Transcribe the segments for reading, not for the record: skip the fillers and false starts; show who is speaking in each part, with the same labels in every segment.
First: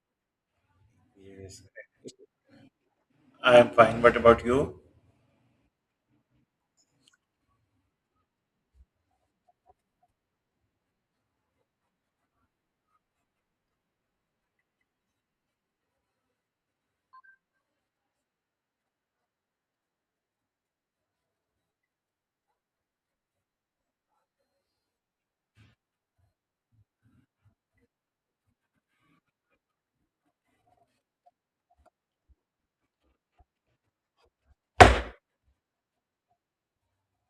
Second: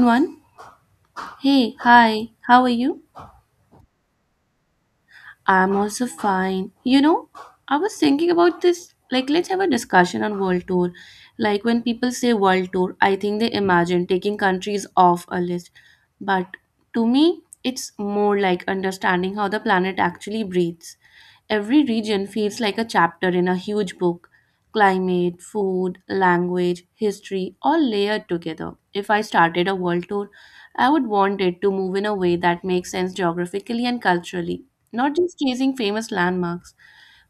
Speaker 1: One.
Speaker 2: Yes,
Speaker 1: Hey, hi, how are you?
Speaker 2: I am fine. What about you?
Speaker 1: I'm also fine. You know, I was thinking about this. Like, let's have a discussion on world tour. Like, when people say world tour, I think they imagine taking countries off a list. But to me, it's more like understanding how the planet actually breathes. Every region feels like a chapter in a huge book. Climate, food, language, history, all layered together. If I started a world tour, I would want it to move in a way that makes sense geographically and culturally not just chasing famous landmarks.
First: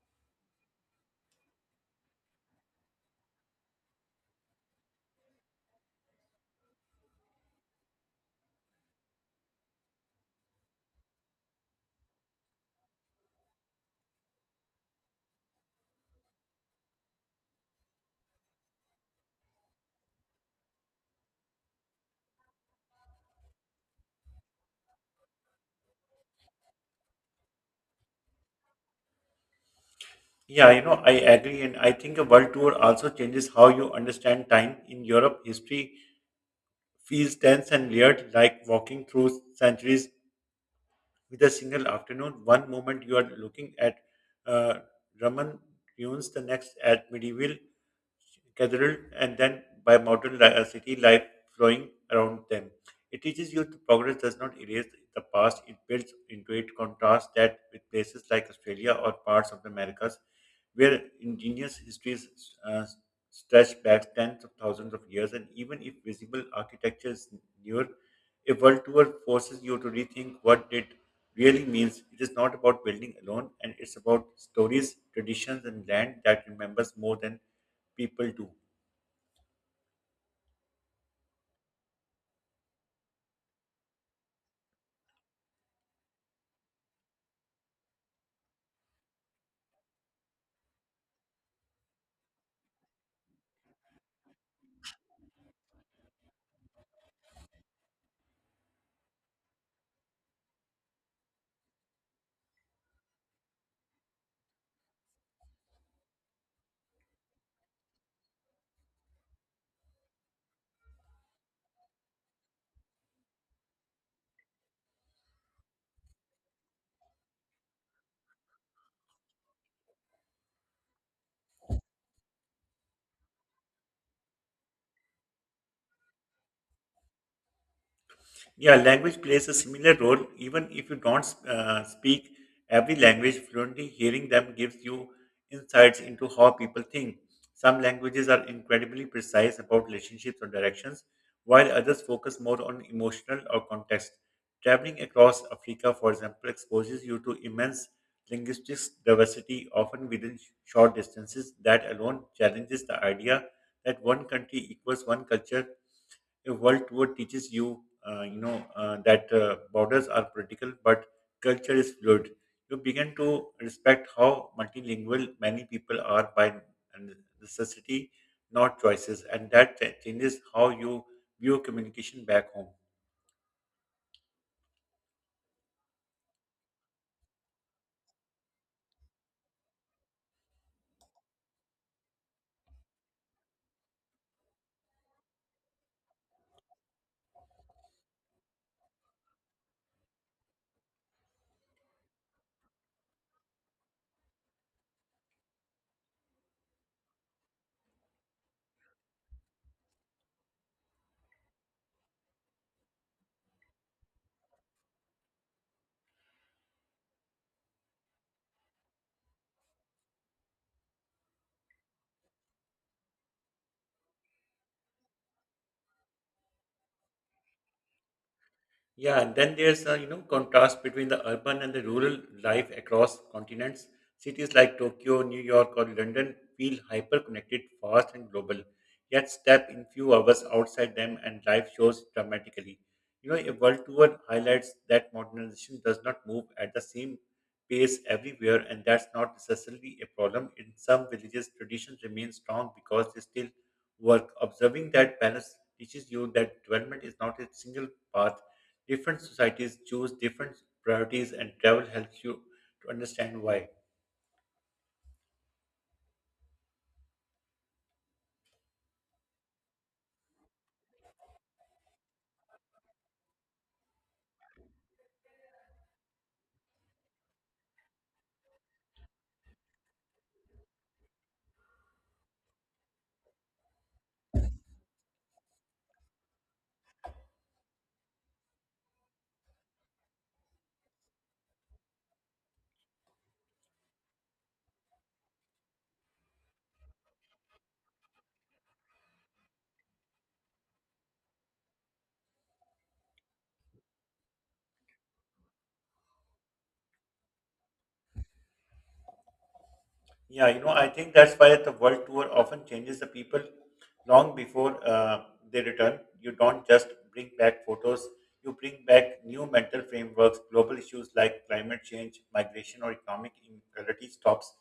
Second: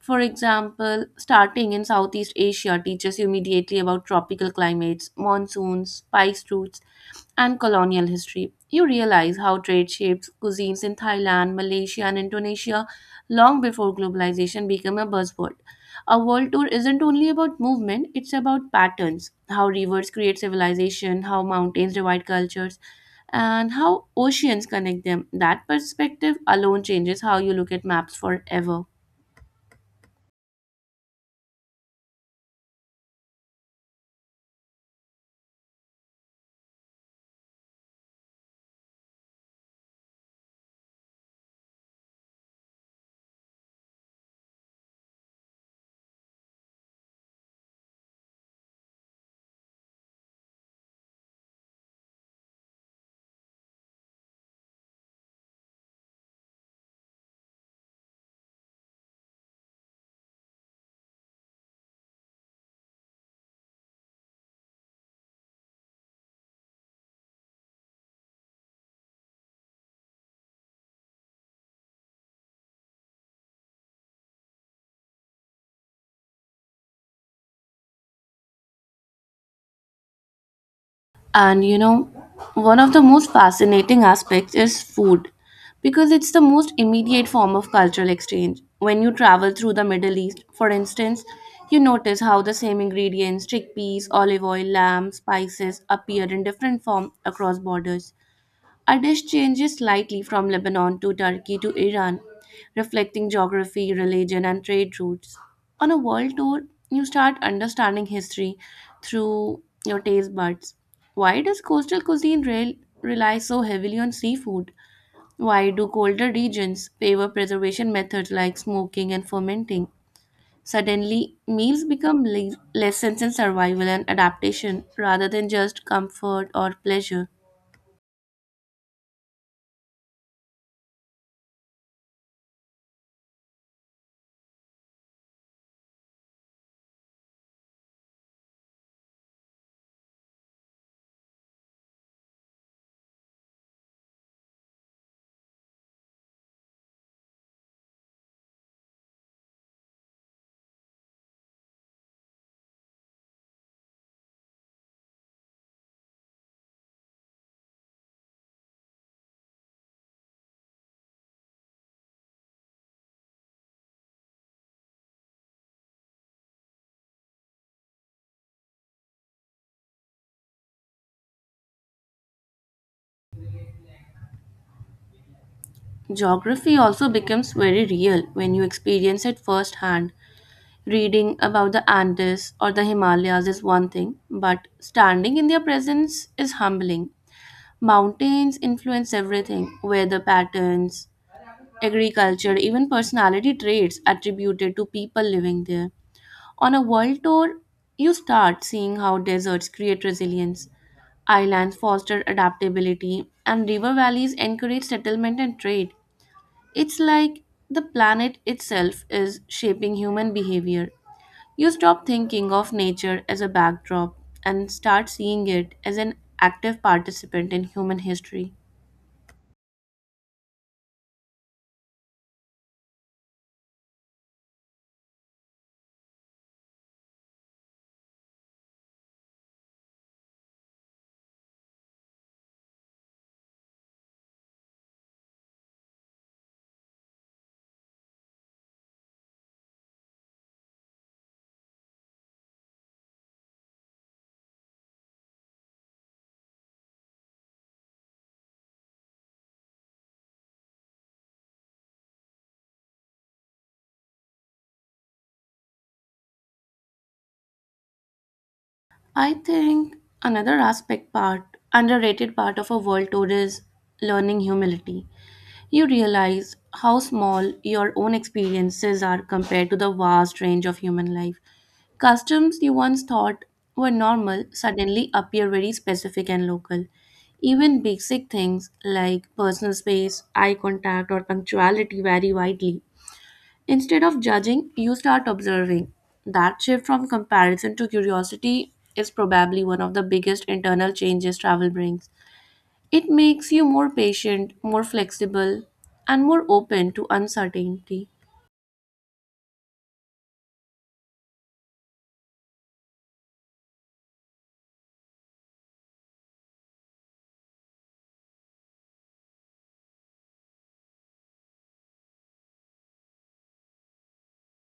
Speaker 1: For example, starting in Southeast Asia teaches you immediately about tropical climates, monsoons, spice routes, and colonial history. You realize how trade shapes cuisines in Thailand, Malaysia, and Indonesia long before globalization became a buzzword. A world tour isn't only about movement, it's about patterns how rivers create civilization, how mountains divide cultures, and how oceans connect them. That perspective alone changes how you look at maps forever.
Speaker 2: Yeah, I agree, and I think a world tour also changes how you understand time. In Europe, history feels dense and layered, like walking through centuries with a single afternoon. One moment you are looking at uh, Roman ruins, the next at medieval cathedral and then by modern city life flowing around them. It teaches you that progress does not erase the past, it builds into it contrast that with places like Australia or parts of the Americas, where ingenious histories uh, stretch back tens of thousands of years, and even if visible architecture is newer, a world tour forces you to rethink what it really means. It is not about building alone, and it's about stories, traditions, and land that remembers more than people do.
Speaker 1: And you know, one of the most fascinating aspects is food because it's the most immediate form of cultural exchange. When you travel through the Middle East, for instance, you notice how the same ingredients, chickpeas, olive oil, lamb, spices, appear in different form across borders. Our dish changes slightly from Lebanon to Turkey to Iran, reflecting geography, religion, and trade routes. On a world tour, you start understanding history through your taste buds. Why does coastal cuisine rely so heavily on seafood? Why do colder regions favor preservation methods like smoking and fermenting? Suddenly, meals become lessons in survival and adaptation rather than just comfort or pleasure.
Speaker 2: Yeah, language plays a similar role. Even if you don't speak every language fluently, hearing them gives you insights into how people think. Some languages are incredibly precise about relationships or directions, while others focus more on emotional or context. Traveling across Africa, for example, exposes you to immense linguistic diversity, often within short distances. That alone challenges the idea that one country equals one culture. A world tour teaches you that borders are political, but culture is fluid. You begin to respect how multilingual many people are by necessity, not choices, and that changes how you view communication back home.
Speaker 1: Geography also becomes very real when you experience it firsthand. Reading about the Andes or the Himalayas is one thing, but standing in their presence is humbling. Mountains influence everything weather patterns, agriculture, even personality traits attributed to people living there. On a world tour, you start seeing how deserts create resilience, islands foster adaptability, and river valleys encourage settlement and trade. It's like the planet itself is shaping human behavior. You stop thinking of nature as a backdrop and start seeing it as an active participant in human history.
Speaker 2: Yeah, and then there's a contrast between the urban and the rural life across continents. Cities like Tokyo, New York, or London feel hyper-connected, fast, and global. Yet step in few hours outside them, and life shows dramatically. A world tour highlights that modernization does not move at the same pace everywhere, and that's not necessarily a problem. In some villages, traditions remain strong because they still work. Observing that balance teaches you that development is not a single path. Different societies choose different priorities, and travel helps you to understand why.
Speaker 1: I think another aspect part, underrated part of a world tour is learning humility. You realize how small your own experiences are compared to the vast range of human life. Customs you once thought were normal suddenly appear very specific and local. Even basic things like personal space, eye contact, or punctuality vary widely. Instead of judging, you start observing. That shift from comparison to curiosity is probably one of the biggest internal changes travel brings. It makes you more patient, more flexible, and more open to uncertainty.
Speaker 2: Yeah, I think that's why the world tour often changes the people long before they return. You don't just bring back photos, you bring back new mental frameworks. Global issues like climate change, migration, or economic inequality stops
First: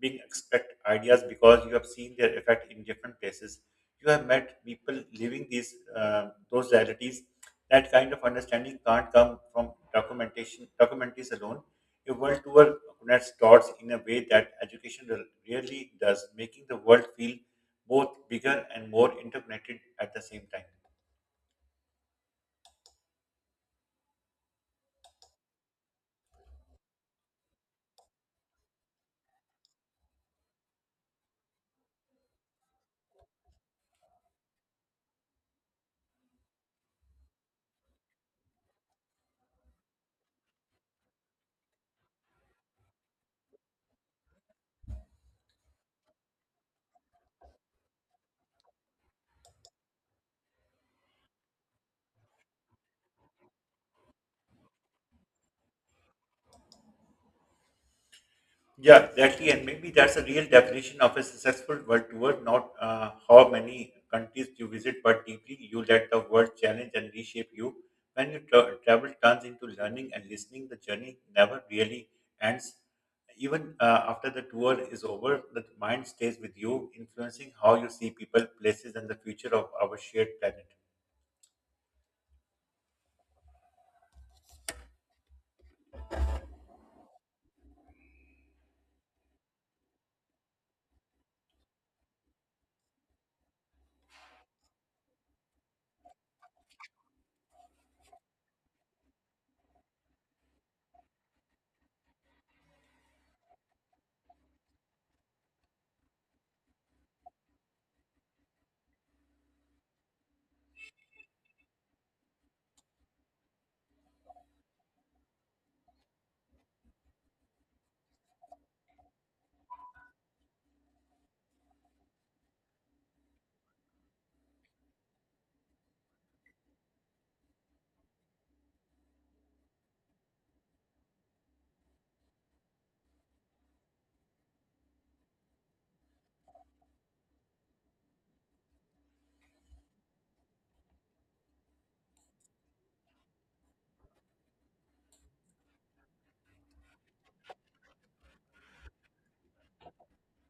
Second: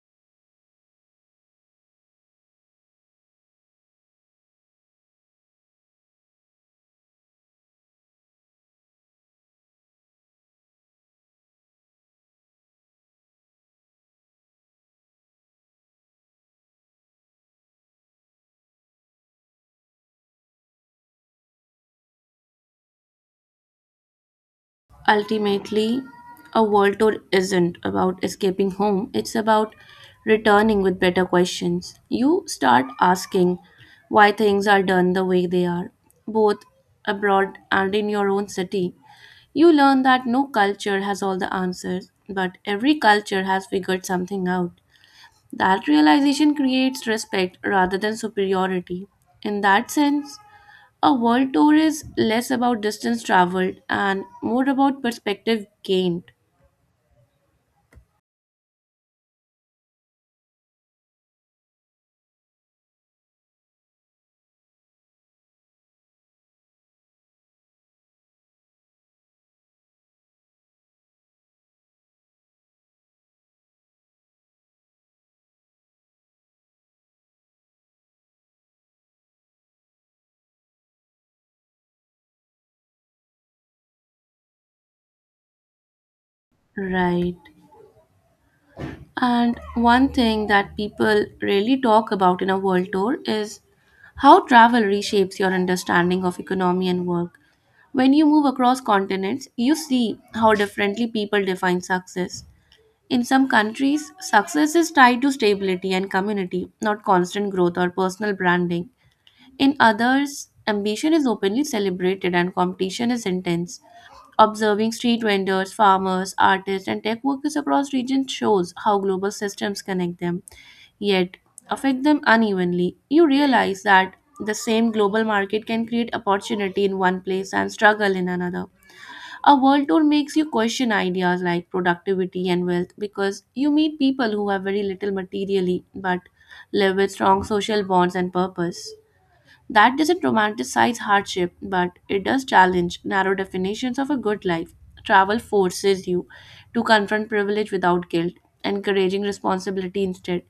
Speaker 2: being expect ideas because you have seen their effect in different places. You have met people living these those realities. That kind of understanding can't come from documentation documentaries alone. A world tour connects dots in a way that education really does, making the world feel both bigger and more interconnected at the same time.
Speaker 1: Ultimately, a world tour isn't about escaping home, it's about returning with better questions. You start asking why things are done the way they are, both abroad and in your own city. You learn that no culture has all the answers, but every culture has figured something out. That realization creates respect rather than superiority. In that sense, a world tour is less about distance traveled and more about perspective gained.
Speaker 2: Yeah, exactly. And maybe that's a real definition of a successful world tour, not how many countries you visit, but deeply you let the world challenge and reshape you. When you travel turns into learning and listening, the journey never really ends. Even after the tour is over, the mind stays with you, influencing how you see people, places, and the future of our shared planet.
Speaker 1: Right. And one thing that people really talk about in a world tour is how travel reshapes your understanding of economy and work. When you move across continents, you see how differently people define success. In some countries, success is tied to stability and community, not constant growth or personal branding. In others, ambition is openly celebrated and competition is intense. Observing street vendors, farmers, artists, and tech workers across regions shows how global systems connect them, yet affect them unevenly. You realize that the same global market can create opportunity in one place and struggle in another. A world tour makes you question ideas like productivity and wealth because you meet people who have very little materially but live with strong social bonds and purpose. That doesn't romanticize hardship, but it does challenge narrow definitions of a good life. Travel forces you to confront privilege without guilt, encouraging responsibility instead.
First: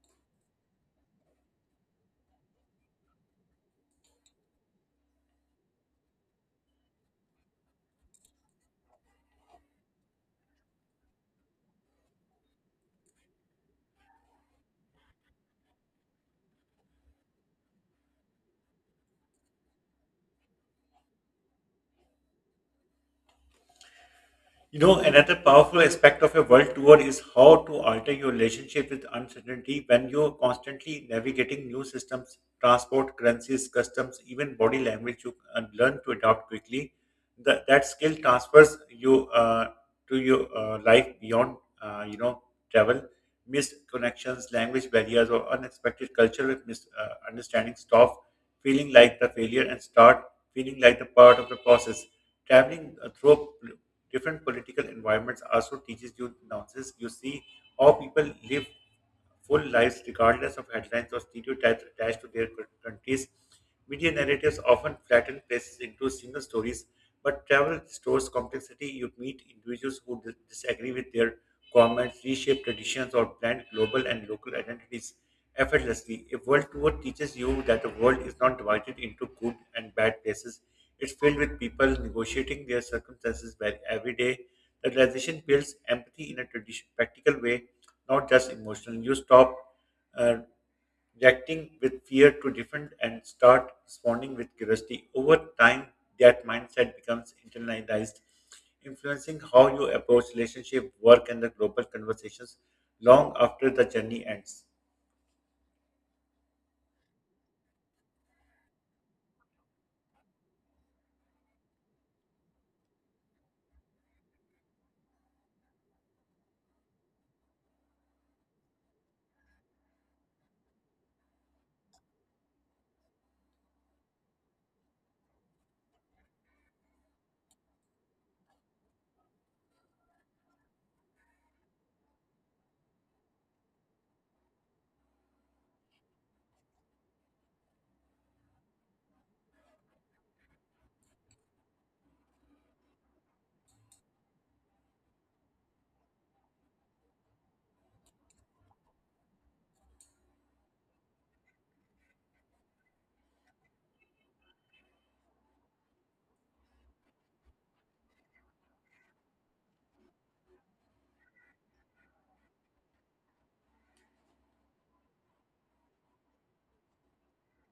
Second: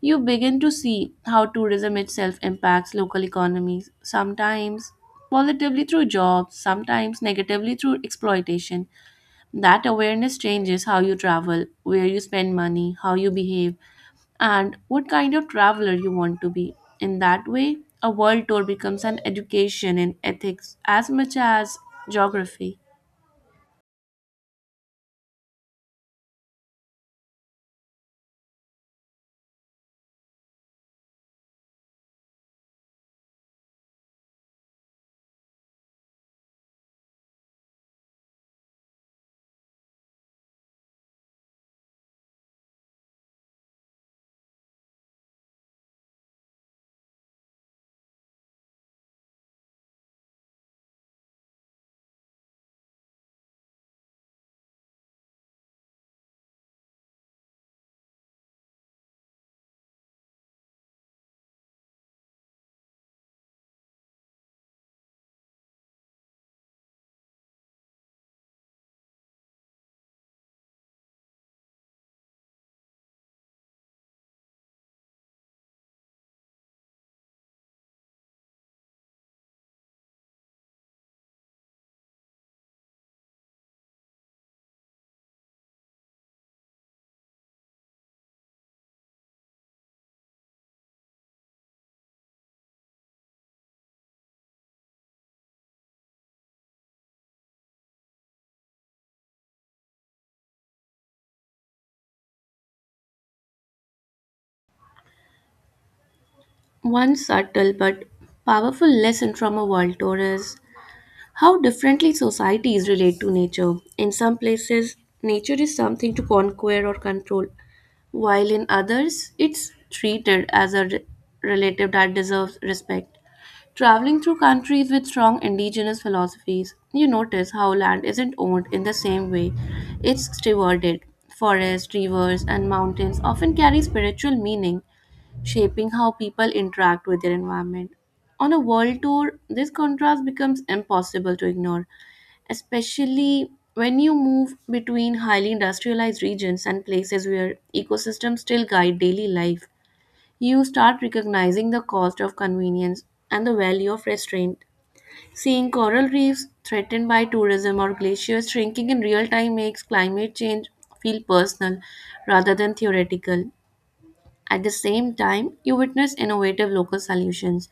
Speaker 1: You begin to see how tourism itself impacts local economies, sometimes positively through jobs, sometimes negatively through exploitation. That awareness changes how you travel, where you spend money, how you behave, and what kind of traveler you want to be. In that way, a world tour becomes an education in ethics as much as geography.
Speaker 2: Another powerful aspect of a world tour is how to alter your relationship with uncertainty when you're constantly navigating new systems, transport, currencies, customs, even body language. You learn to adapt quickly. That skill transfers you to your life beyond travel. Missed connections, language barriers, or unexpected cultural misunderstandings stop feeling like the failure and start feeling like the part of the process. Traveling through different political environments also teaches you nuances. You see how people live full lives regardless of headlines or stereotypes attached to their countries. Media narratives often flatten places into single stories, but travel stores complexity. You meet individuals who disagree with their governments, reshape traditions, or blend global and local identities effortlessly. A world tour teaches you that the world is not divided into good and bad places. It's filled with people negotiating their circumstances by every day. The realization builds empathy in a tradition, practical way not just emotional. You stop uh, reacting with fear to different and start responding with curiosity. Over time, that mindset becomes internalized, influencing how you approach relationship, work, and the global conversations long after the journey ends.
Speaker 1: One subtle but powerful lesson from a world tour is how differently societies relate to nature. In some places, nature is something to conquer or control, while in others, it's treated as a relative that deserves respect. Traveling through countries with strong indigenous philosophies, you notice how land isn't owned in the same way. It's stewarded. Forests, rivers, and mountains often carry spiritual meaning, shaping how people interact with their environment. On a world tour, this contrast becomes impossible to ignore, especially when you move between highly industrialized regions and places where ecosystems still guide daily life. You start recognizing the cost of convenience and the value of restraint. Seeing coral reefs threatened by tourism or glaciers shrinking in real time makes climate change feel personal rather than theoretical. At the same time, you witness innovative local solutions,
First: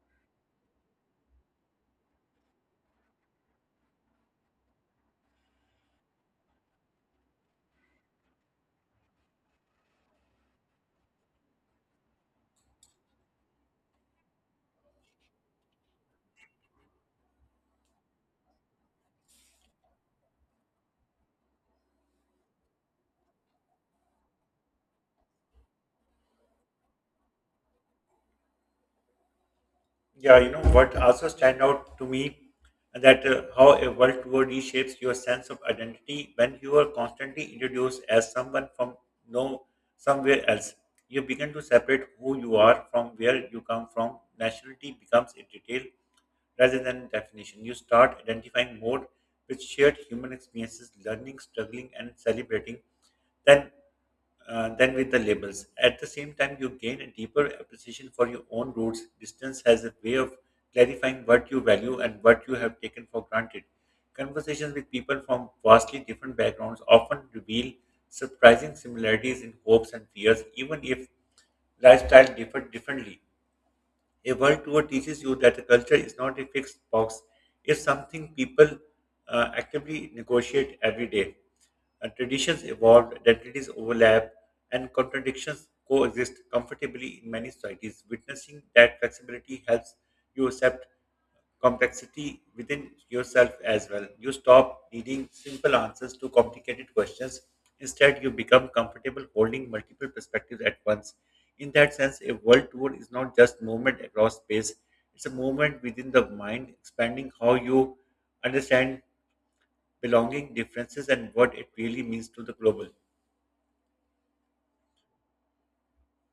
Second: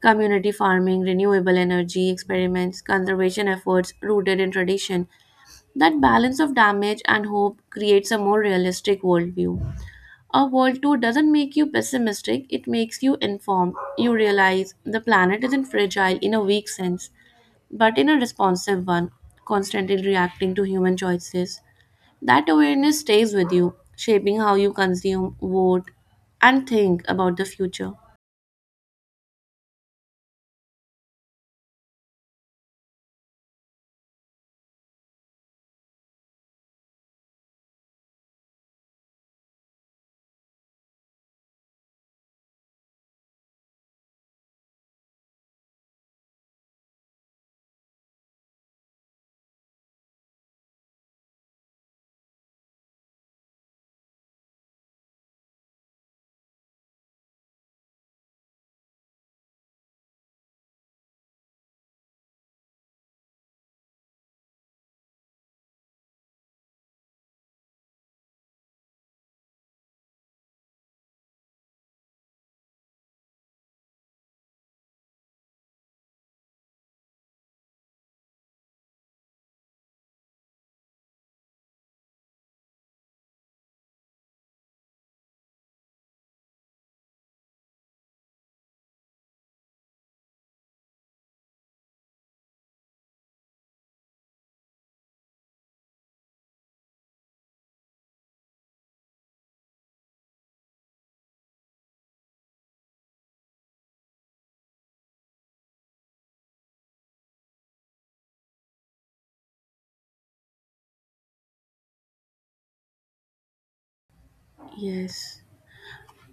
Speaker 1: community farming, renewable energy experiments, conservation efforts rooted in tradition. That balance of damage and hope creates a more realistic worldview. A world tour doesn't make you pessimistic, it makes you informed. You realize the planet isn't fragile in a weak sense but in a responsive one, constantly reacting to human choices. That awareness stays with you, shaping how you consume, vote, and think about the future.
Speaker 2: Yeah, you know what also stand out to me that how a world tour reshapes your sense of identity when you are constantly introduced as someone from no somewhere else. You begin to separate who you are from where you come from. Nationality becomes a detail rather than definition. You start identifying more with shared human experiences, learning, struggling, and celebrating. Then than with the labels. At the same time, you gain a deeper appreciation for your own roots. Distance has a way of clarifying what you value and what you have taken for granted. Conversations with people from vastly different backgrounds often reveal surprising similarities in hopes and fears, even if lifestyle differently. A world tour teaches you that a culture is not a fixed box, it's something people actively negotiate every day. Traditions evolve, identities overlap, and contradictions coexist comfortably in many societies. Witnessing that flexibility helps you accept complexity within yourself as well. You stop needing simple answers to complicated questions. Instead, you become comfortable holding multiple perspectives at once. In that sense, a world tour is not just movement across space, it's a movement within the mind, expanding how you understand belonging, differences, and what it really means to the global.
Speaker 1: Yes.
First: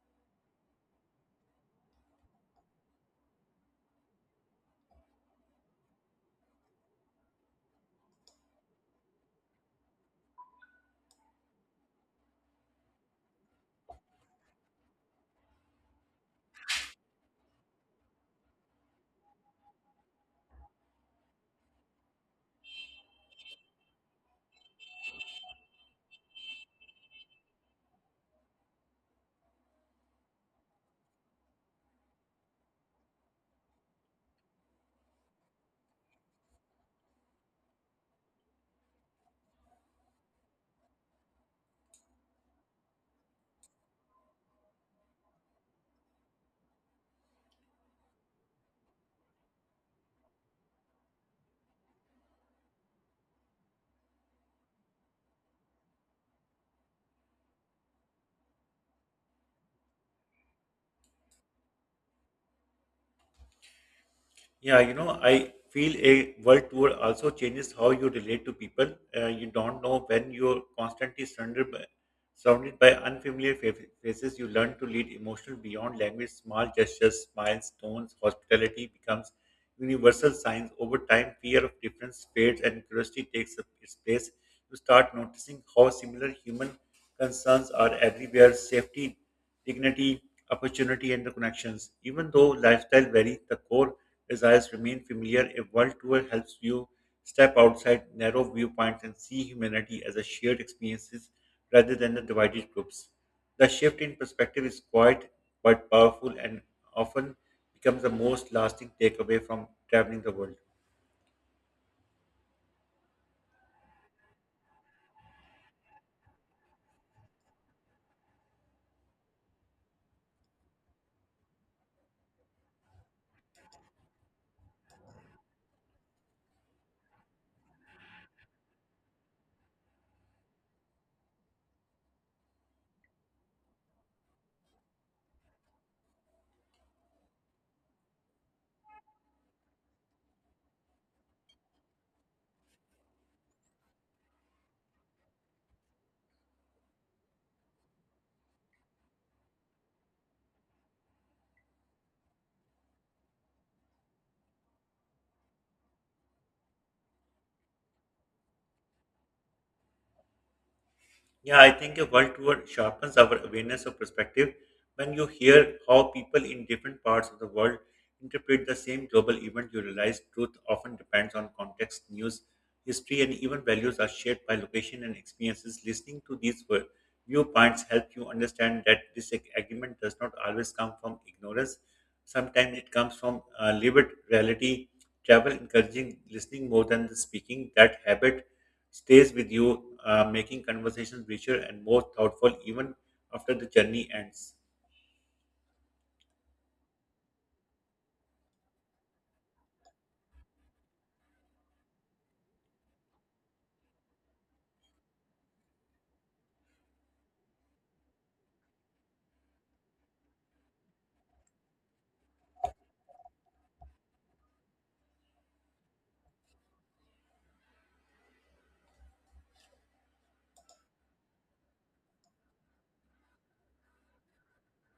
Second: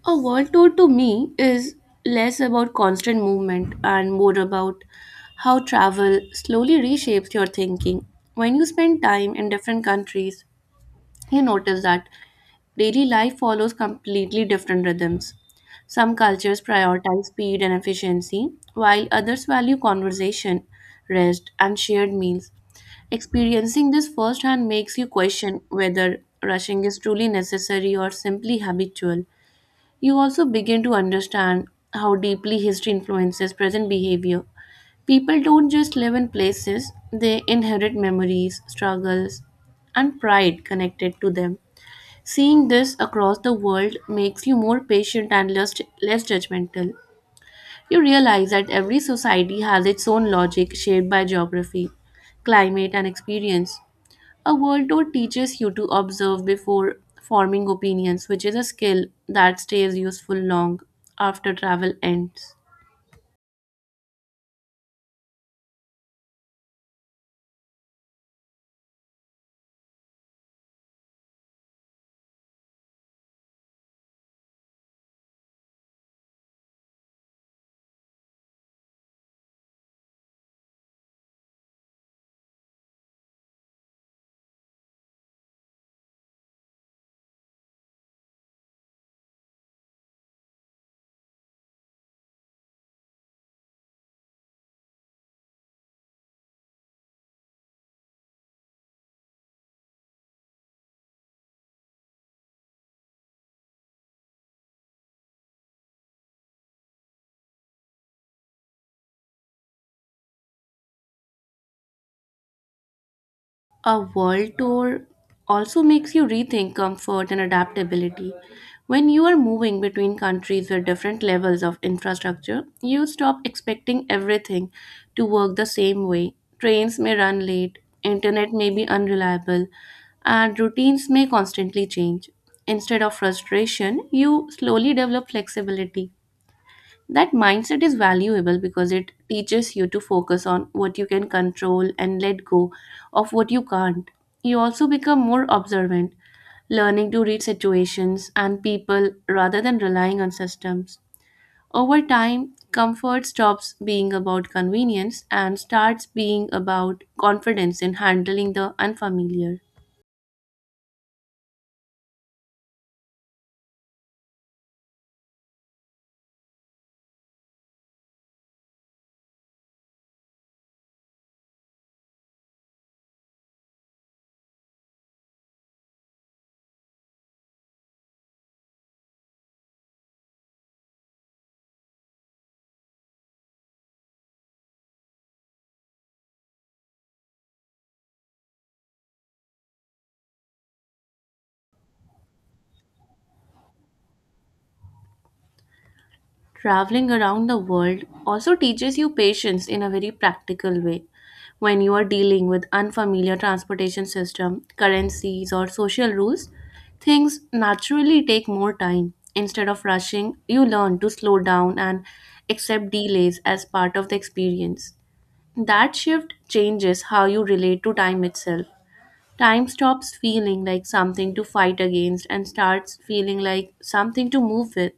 Speaker 1: A world tour to me is less about constant movement and more about how travel slowly reshapes your thinking. When you spend time in different countries, you notice that daily life follows completely different rhythms. Some cultures prioritize speed and efficiency, while others value conversation, rest, and shared meals. Experiencing this firsthand makes you question whether rushing is truly necessary or simply habitual. You also begin to understand how deeply history influences present behavior. People don't just live in places, they inherit memories, struggles, and pride connected to them. Seeing this across the world makes you more patient and less judgmental. You realize that every society has its own logic shaped by geography, climate, and experience. A world tour teaches you to observe before forming opinions, which is a skill that stays useful long after travel ends.
Speaker 2: Yeah, I feel a world tour also changes how you relate to people. You don't know when you're constantly surrounded by unfamiliar faces. You learn to lead emotional beyond language. Small gestures, smiles, tones, hospitality becomes universal signs. Over time, fear of difference fades and curiosity takes up its place. You start noticing how similar human concerns are everywhere: safety, dignity, opportunity, and the connections. Even though lifestyle varies, the core desires remain familiar. A world tour helps you step outside narrow viewpoints and see humanity as a shared experiences rather than the divided groups. The shift in perspective is quiet but powerful and often becomes the most lasting takeaway from traveling the world.
Speaker 1: A world tour also makes you rethink comfort and adaptability. When you are moving between countries with different levels of infrastructure, you stop expecting everything to work the same way. Trains may run late, internet may be unreliable, and routines may constantly change. Instead of frustration, you slowly develop flexibility. That mindset is valuable because it teaches you to focus on what you can control and let go of what you can't. You also become more observant, learning to read situations and people rather than relying on systems. Over time, comfort stops being about convenience and starts being about confidence in handling the unfamiliar.
Speaker 2: Yeah, I think a world tour sharpens our awareness of perspective when you hear how people in different parts of the world interpret the same global event. You realize truth often depends on context, news, history, and even values are shaped by location and experiences. Listening to these viewpoints help you understand that this does not always come from ignorance. Sometimes it comes from lived reality. Travel encouraging listening more than the speaking. That habit stays with you, making conversations richer and more thoughtful even after the journey ends.
Speaker 1: Traveling around the world also teaches you patience in a very practical way. When you are dealing with unfamiliar transportation system, currencies or social rules, things naturally take more time. Instead of rushing, you learn to slow down and accept delays as part of the experience. That shift changes how you relate to time itself. Time stops feeling like something to fight against and starts feeling like something to move with.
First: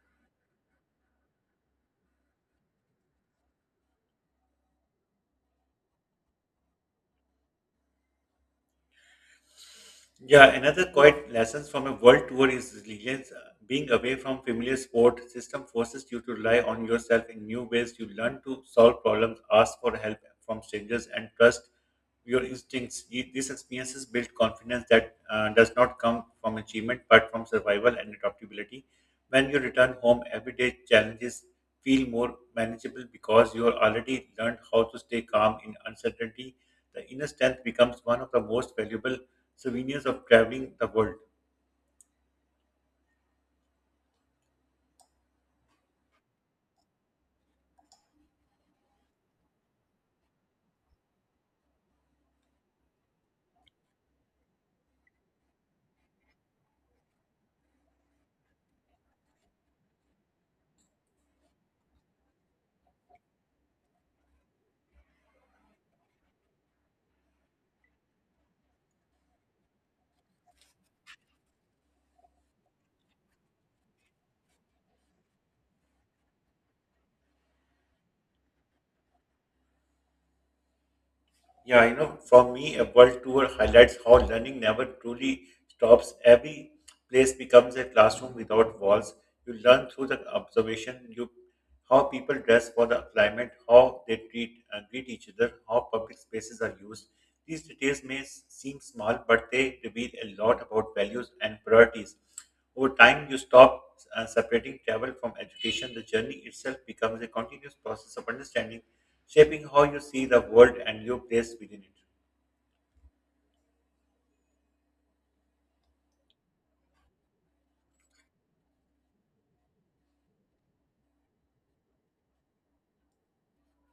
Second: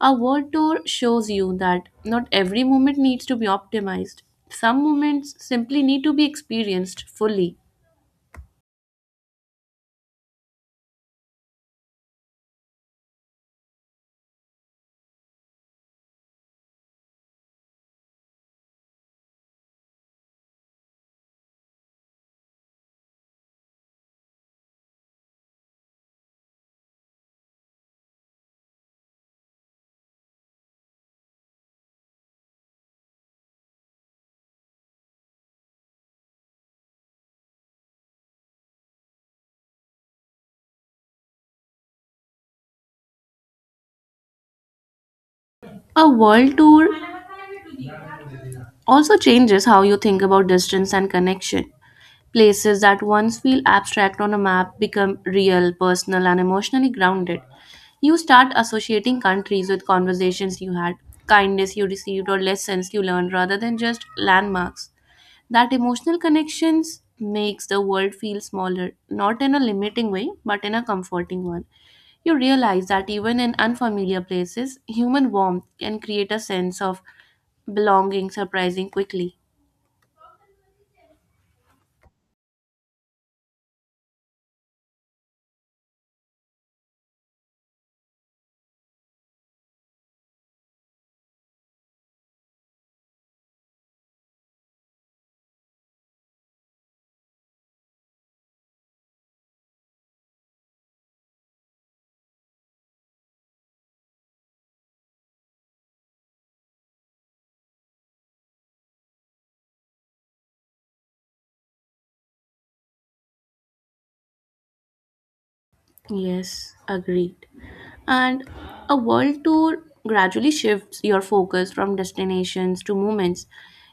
Speaker 1: A world tour shows you that not every moment needs to be optimized. Some moments simply need to be experienced fully.
Speaker 2: Yeah, another quiet lessons from a world tour is resilience. Being away from familiar support system forces you to rely on yourself in new ways. You learn to solve problems, ask for help from strangers, and trust your instincts. These experiences build confidence that does not come from achievement but from survival and adaptability. When you return home, everyday challenges feel more manageable because you are already learned how to stay calm in uncertainty. The inner strength becomes one of the most valuable souvenirs of traveling the world.
Speaker 1: A world tour also changes how you think about distance and connection. Places that once feel abstract on a map become real, personal, and emotionally grounded. You start associating countries with conversations you had, kindness you received, or lessons you learned rather than just landmarks. That emotional connections makes the world feel smaller, not in a limiting way, but in a comforting one. You realize that even in unfamiliar places, human warmth can create a sense of belonging surprising quickly.
Speaker 2: Yeah, for me, a world tour highlights how learning never truly stops. Every place becomes a classroom without walls. You learn through the observation, you how people dress for the climate, how they treat greet each other, how public spaces are used. These details may seem small, but they reveal a lot about values and priorities. Over time, you stop separating travel from education. The journey itself becomes a continuous process of understanding shaping how you see the world and your place within it.
Speaker 1: Yes, agreed. And a world tour gradually shifts your focus from destinations to moments.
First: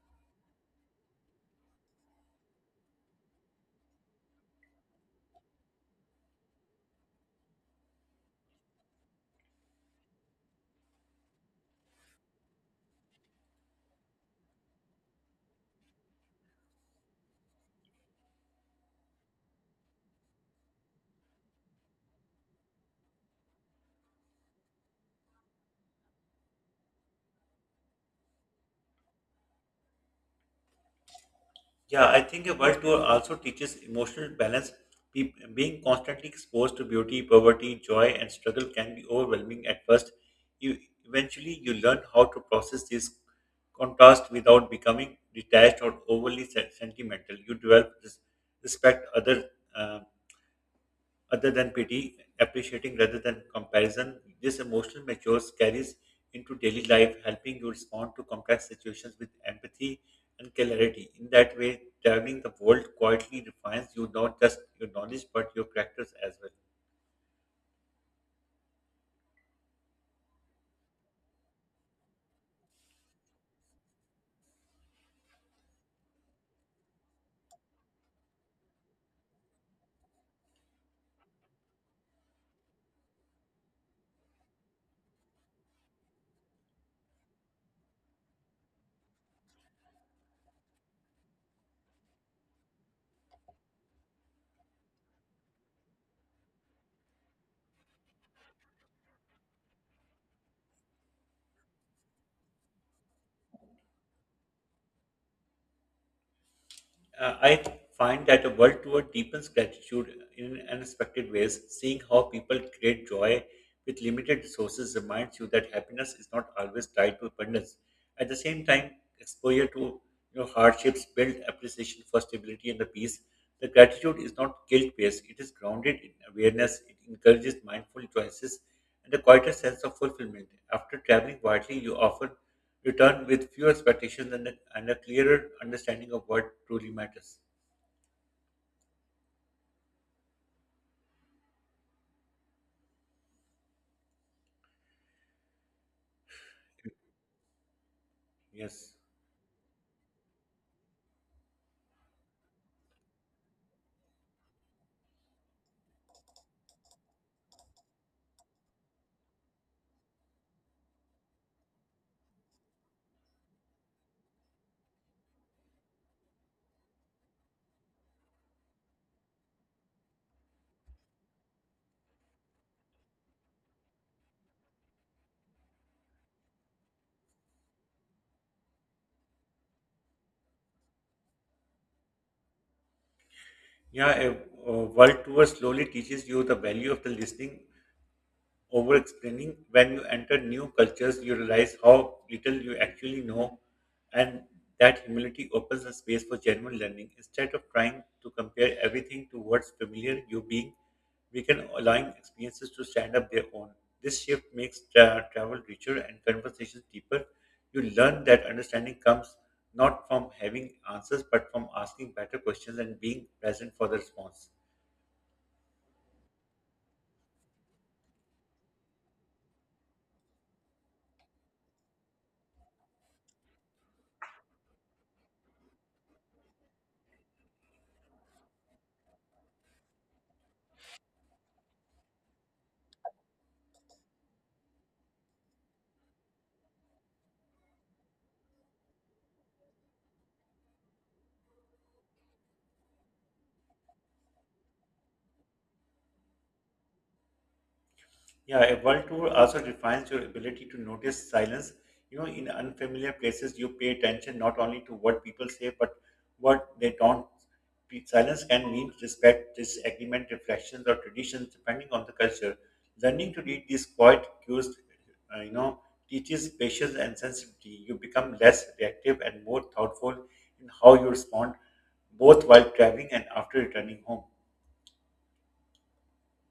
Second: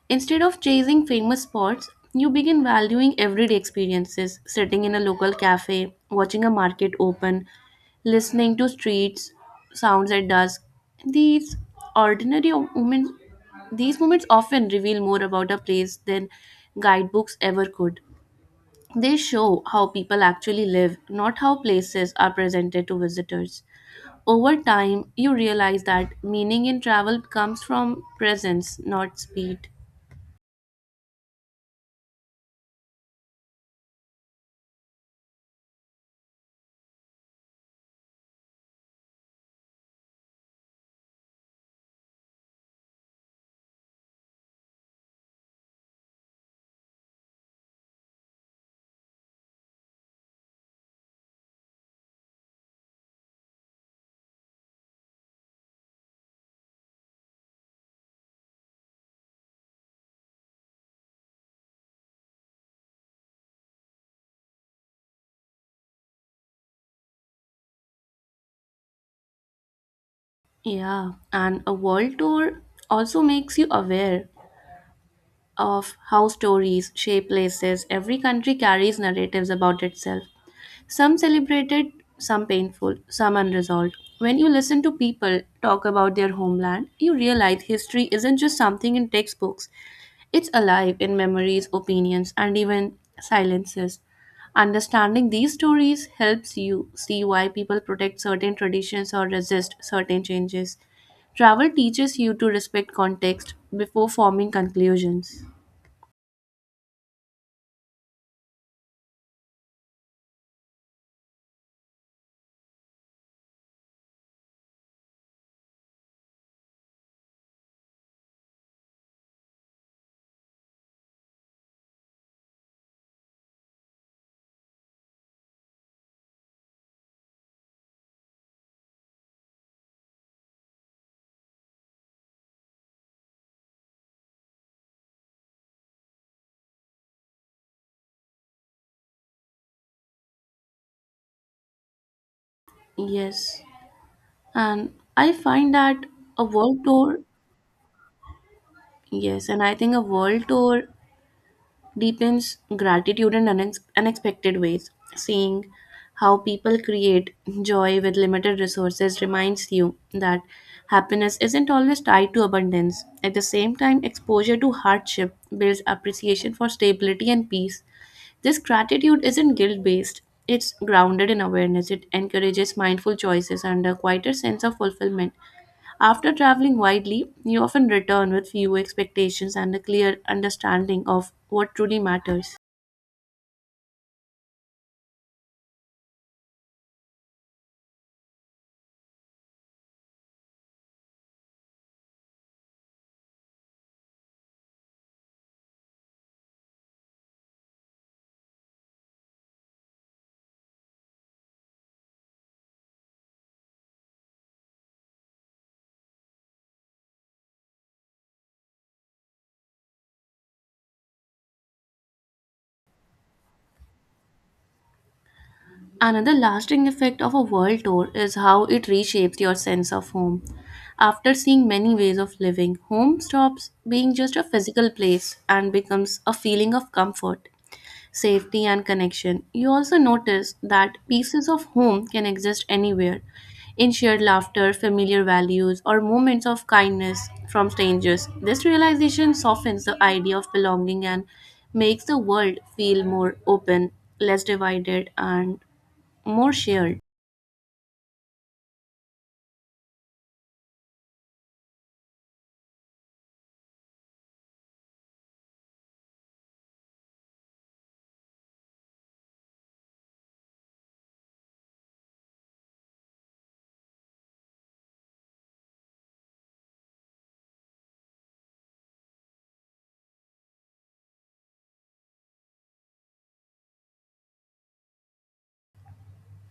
Speaker 1: Instead of chasing famous spots, you begin valuing everyday experiences, sitting in a local cafe, watching a market open, listening to streets sounds at dusk. These ordinary moments these moments often reveal more about a place than guidebooks ever could. They show how people actually live, not how places are presented to visitors. Over time, you realize that meaning in travel comes from presence, not speed.
Speaker 2: Yeah, I think a world tour also teaches emotional balance. Being constantly exposed to beauty, poverty, joy, and struggle can be overwhelming at first. You eventually you learn how to process these contrast without becoming detached or overly sentimental. You develop this respect uh, other than pity, appreciating rather than comparison. This emotional matures carries into daily life, helping you respond to complex situations with empathy and clarity. In that way, traveling the world quietly refines you not just your knowledge but your characters as well.
Speaker 1: Yeah, and a world tour also makes you aware of how stories shape places. Every country carries narratives about itself. Some celebrated, some painful, some unresolved. When you listen to people talk about their homeland, you realize history isn't just something in textbooks. It's alive in memories, opinions, and even silences. Understanding these stories helps you see why people protect certain traditions or resist certain changes. Travel teaches you to respect context before forming conclusions.
Speaker 2: I find that a world tour deepens gratitude in unexpected ways. Seeing how people create joy with limited resources reminds you that happiness is not always tied to abundance. At the same time, exposure to hardships build appreciation for stability and the peace. The gratitude is not guilt-based; it is grounded in awareness. It encourages mindful choices and a quieter sense of fulfillment. After traveling widely, you often return with fewer expectations and a clearer understanding of what truly matters.
Speaker 1: Yes. And I find that a world tour,
Speaker 2: Yes.
Speaker 1: yes, and I think a world tour deepens gratitude in unexpected ways. Seeing how people create joy with limited resources reminds you that happiness isn't always tied to abundance. At the same time, exposure to hardship builds appreciation for stability and peace. This gratitude isn't guilt based, it's grounded in awareness. It encourages mindful choices and a quieter sense of fulfillment. After traveling widely, you often return with few expectations and a clear understanding of what truly matters.
Speaker 2: Yeah, a world tour slowly teaches you the value of the listening over explaining. When you enter new cultures, you realize how little you actually know, and that humility opens a space for genuine learning. Instead of trying to compare everything to what's familiar you being, we can align experiences to stand up their own. This shift makes travel richer and conversations deeper. You learn that understanding comes not from having answers, but from asking better questions and being present for the response.
Speaker 1: Another lasting effect of a world tour is how it reshapes your sense of home. After seeing many ways of living, home stops being just a physical place and becomes a feeling of comfort, safety, and connection. You also notice that pieces of home can exist anywhere in shared laughter, familiar values, or moments of kindness from strangers. This realization softens the idea of belonging and makes the world feel more open, less divided, and more shared.
Speaker 2: Yeah, a world tour also defines your ability to notice silence. You know, in unfamiliar places, you pay attention not only to what people say, but what they don't. Silence can mean respect, disagreement, reflections, or traditions, depending on the culture. Learning to read these quiet cues, uh, you know, teaches patience and sensitivity. You become less reactive and more thoughtful in how you respond, both while traveling and after returning home.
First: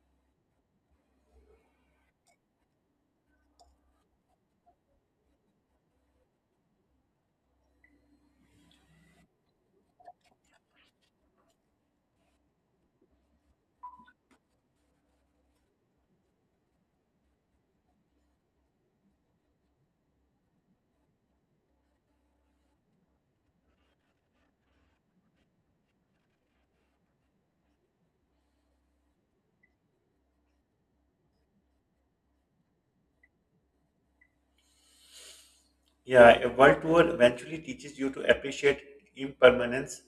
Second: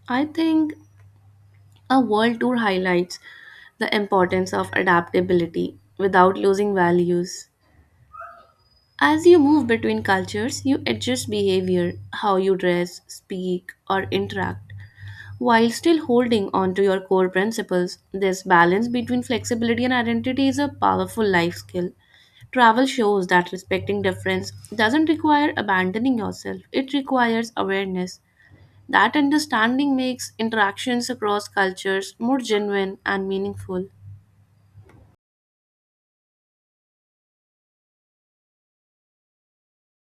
Speaker 1: I think a world tour highlights the importance of adaptability without losing values. As you move between cultures, you adjust behavior, how you dress, speak, or interact, while still holding on to your core principles. This balance between flexibility and identity is a powerful life skill. Travel shows that respecting difference doesn't require abandoning yourself, it requires awareness. That understanding makes interactions across cultures more genuine and meaningful.
Speaker 2: Yeah, a world tour eventually teaches you to appreciate impermanence.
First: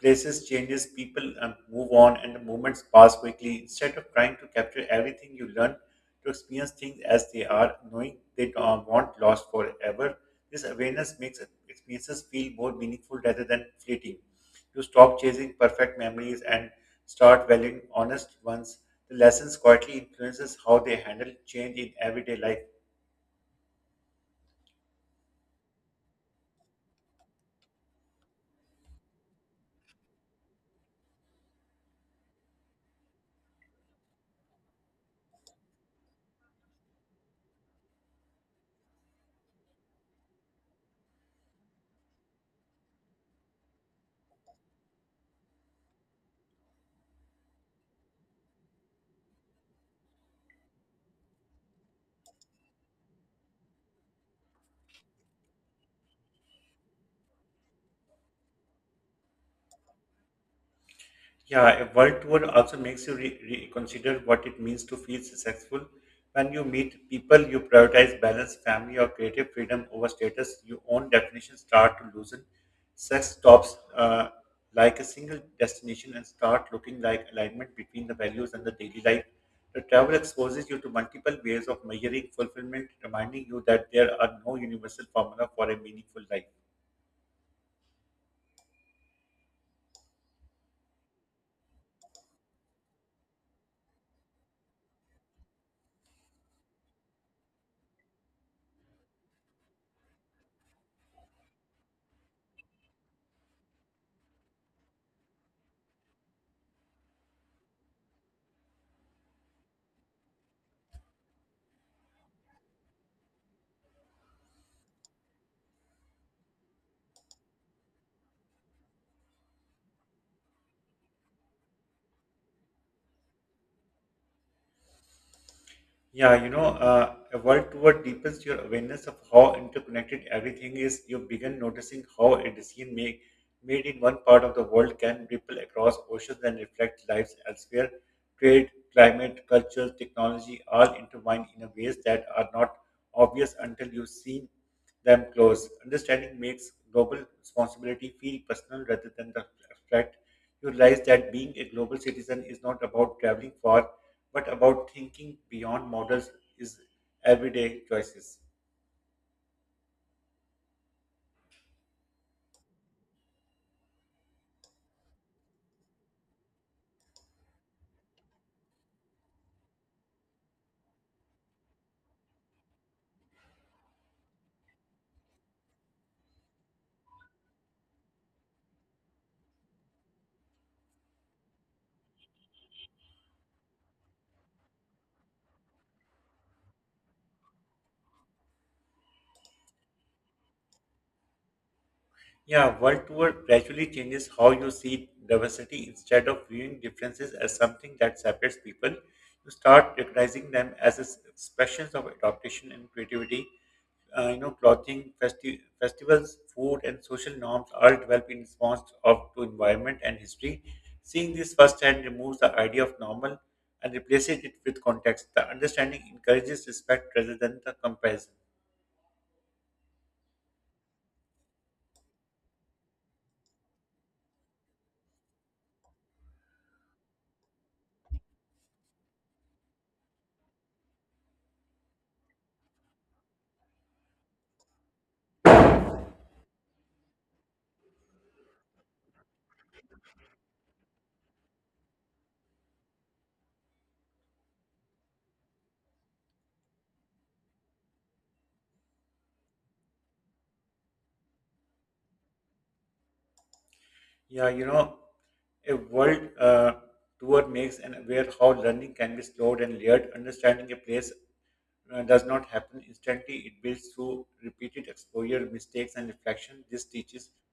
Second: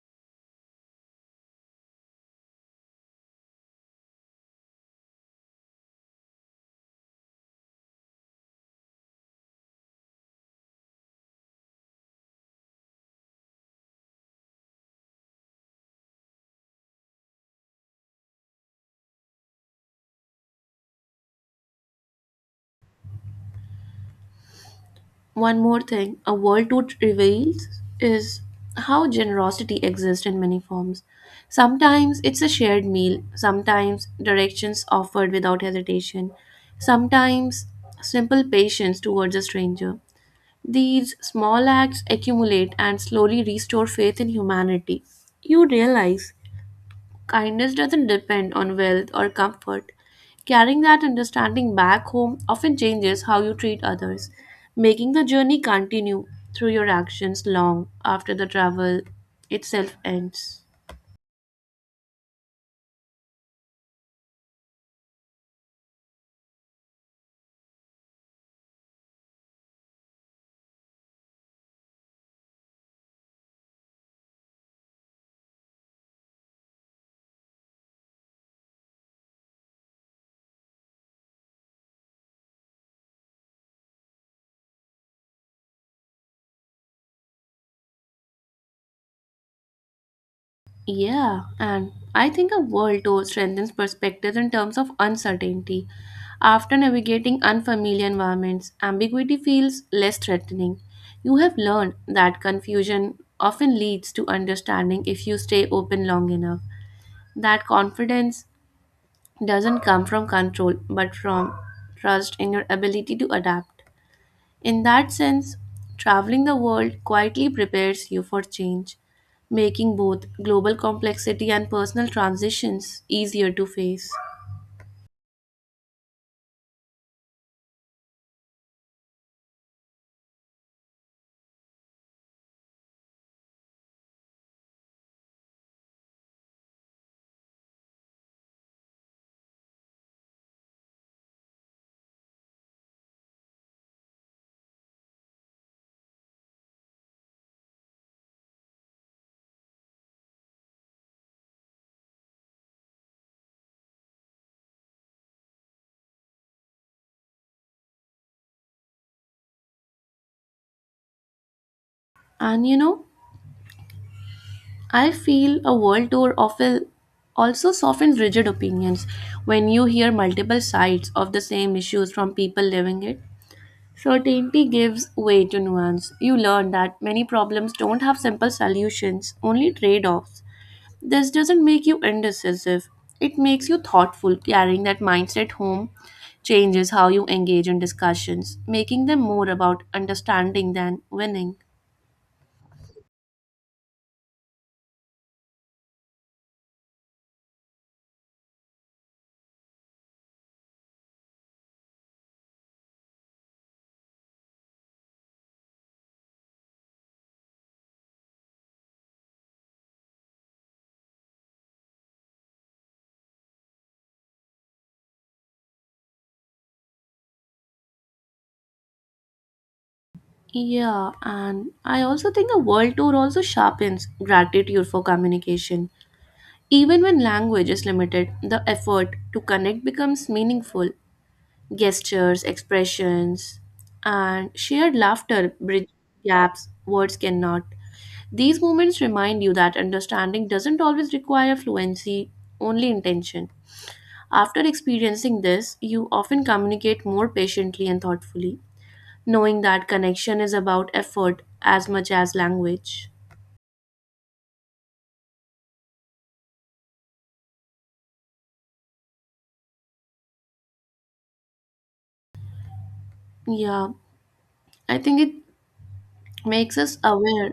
Speaker 2: Places changes, people move on, and the moments pass quickly. Instead of trying to capture everything you learn, to experience things as they are, knowing they won't last forever. This awareness makes experiences feel more meaningful rather than fleeting. You stop chasing perfect memories and start valuing honest ones. The lessons quietly influences how they handle change in everyday life.
Speaker 1: One more thing a world tour reveals is how generosity exists in many forms. Sometimes it's a shared meal, sometimes directions offered without hesitation, sometimes simple patience towards a stranger. These small acts accumulate and slowly restore faith in humanity. You realize kindness doesn't depend on wealth or comfort. Carrying that understanding back home often changes how you treat others, making the journey continue through your actions long after the travel itself ends.
Speaker 2: Yeah, a world tour also makes you reconsider what it means to feel successful. When you meet people, you prioritize balance, family, or creative freedom over status. Your own definitions start to loosen. Sex stops like a single destination and start looking like alignment between the values and the daily life. The travel exposes you to multiple ways of measuring fulfillment, reminding you that there are no universal formula for a meaningful life.
Speaker 1: Yeah, and I think a world tour strengthens perspectives in terms of uncertainty. After navigating unfamiliar environments, ambiguity feels less threatening. You have learned that confusion often leads to understanding if you stay open long enough. That confidence doesn't come from control, but from trust in your ability to adapt. In that sense, traveling the world quietly prepares you for change, making both global complexity and personal transitions easier to face.
Speaker 2: Yeah, a work toward deepens your awareness of how interconnected everything is. You begin noticing how a made in one part of the world can ripple across oceans and reflect lives elsewhere. Trade, climate, culture, technology all intertwine in a ways that are not obvious until you see them close. Understanding makes global responsibility feel personal rather than the abstract. You realize that being a global citizen is not about traveling far but about thinking beyond models is everyday choices.
Speaker 1: And you know, I feel a world tour often also softens rigid opinions when you hear multiple sides of the same issues from people living it. Certainty gives way to nuance. You learn that many problems don't have simple solutions, only trade offs. This doesn't make you indecisive, it makes you thoughtful. Carrying that mindset home changes how you engage in discussions, making them more about understanding than winning.
Speaker 2: Yeah, world tour gradually changes how you see diversity instead of viewing differences as something that separates people. You start recognizing them as expressions of adaptation and creativity clothing, festivals, food, and social norms all develop in response of to environment and history. Seeing this firsthand removes the idea of normal and replaces it with context. The understanding encourages respect rather than the comparison.
Speaker 1: Yeah, and I also think a world tour also sharpens gratitude for communication. Even when language is limited, the effort to connect becomes meaningful. Gestures, expressions, and shared laughter bridge gaps words cannot. These moments remind you that understanding doesn't always require fluency, only intention. After experiencing this, you often communicate more patiently and thoughtfully, knowing that connection is about effort as much as language.
Speaker 2: Yeah, a world tour makes an aware how learning can be slowed and layered. Understanding a place does not happen instantly. It
Speaker 1: Yeah,
Speaker 2: builds through repeated
Speaker 1: I think it
Speaker 2: exposure, mistakes, and reflection.
Speaker 1: makes us aware.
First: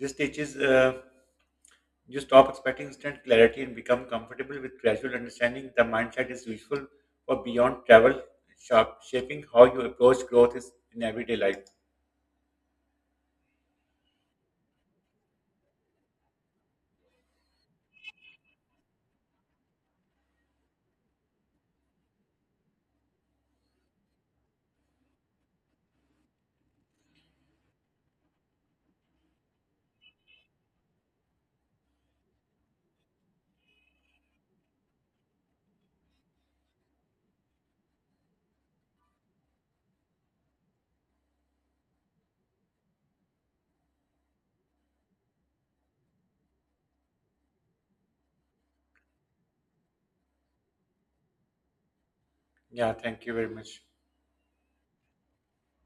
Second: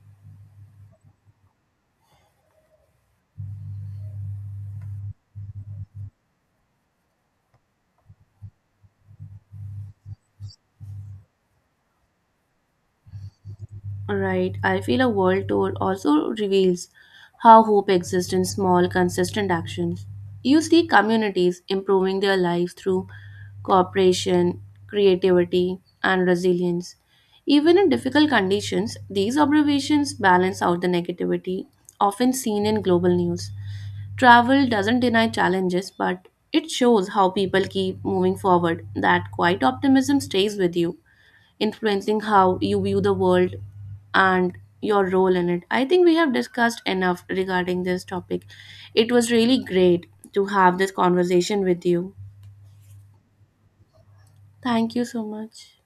Speaker 2: This teaches. You stop expecting instant clarity and become comfortable with gradual understanding. The mindset is useful for beyond travel, shaping how you approach growth is in everyday life.
Speaker 1: Right, I feel a world tour also reveals how hope exists in small, consistent actions. You see communities improving their lives through cooperation, creativity, and resilience. Even in difficult conditions, these observations balance out the negativity often seen in global news. Travel doesn't deny challenges, but it shows how people keep moving forward. That quiet optimism stays with you, influencing how you view the world and your role in it. I think we have discussed enough regarding this topic. It was really great to have this conversation with you.
Speaker 2: Yeah, thank you very much.
Speaker 1: Thank you so much.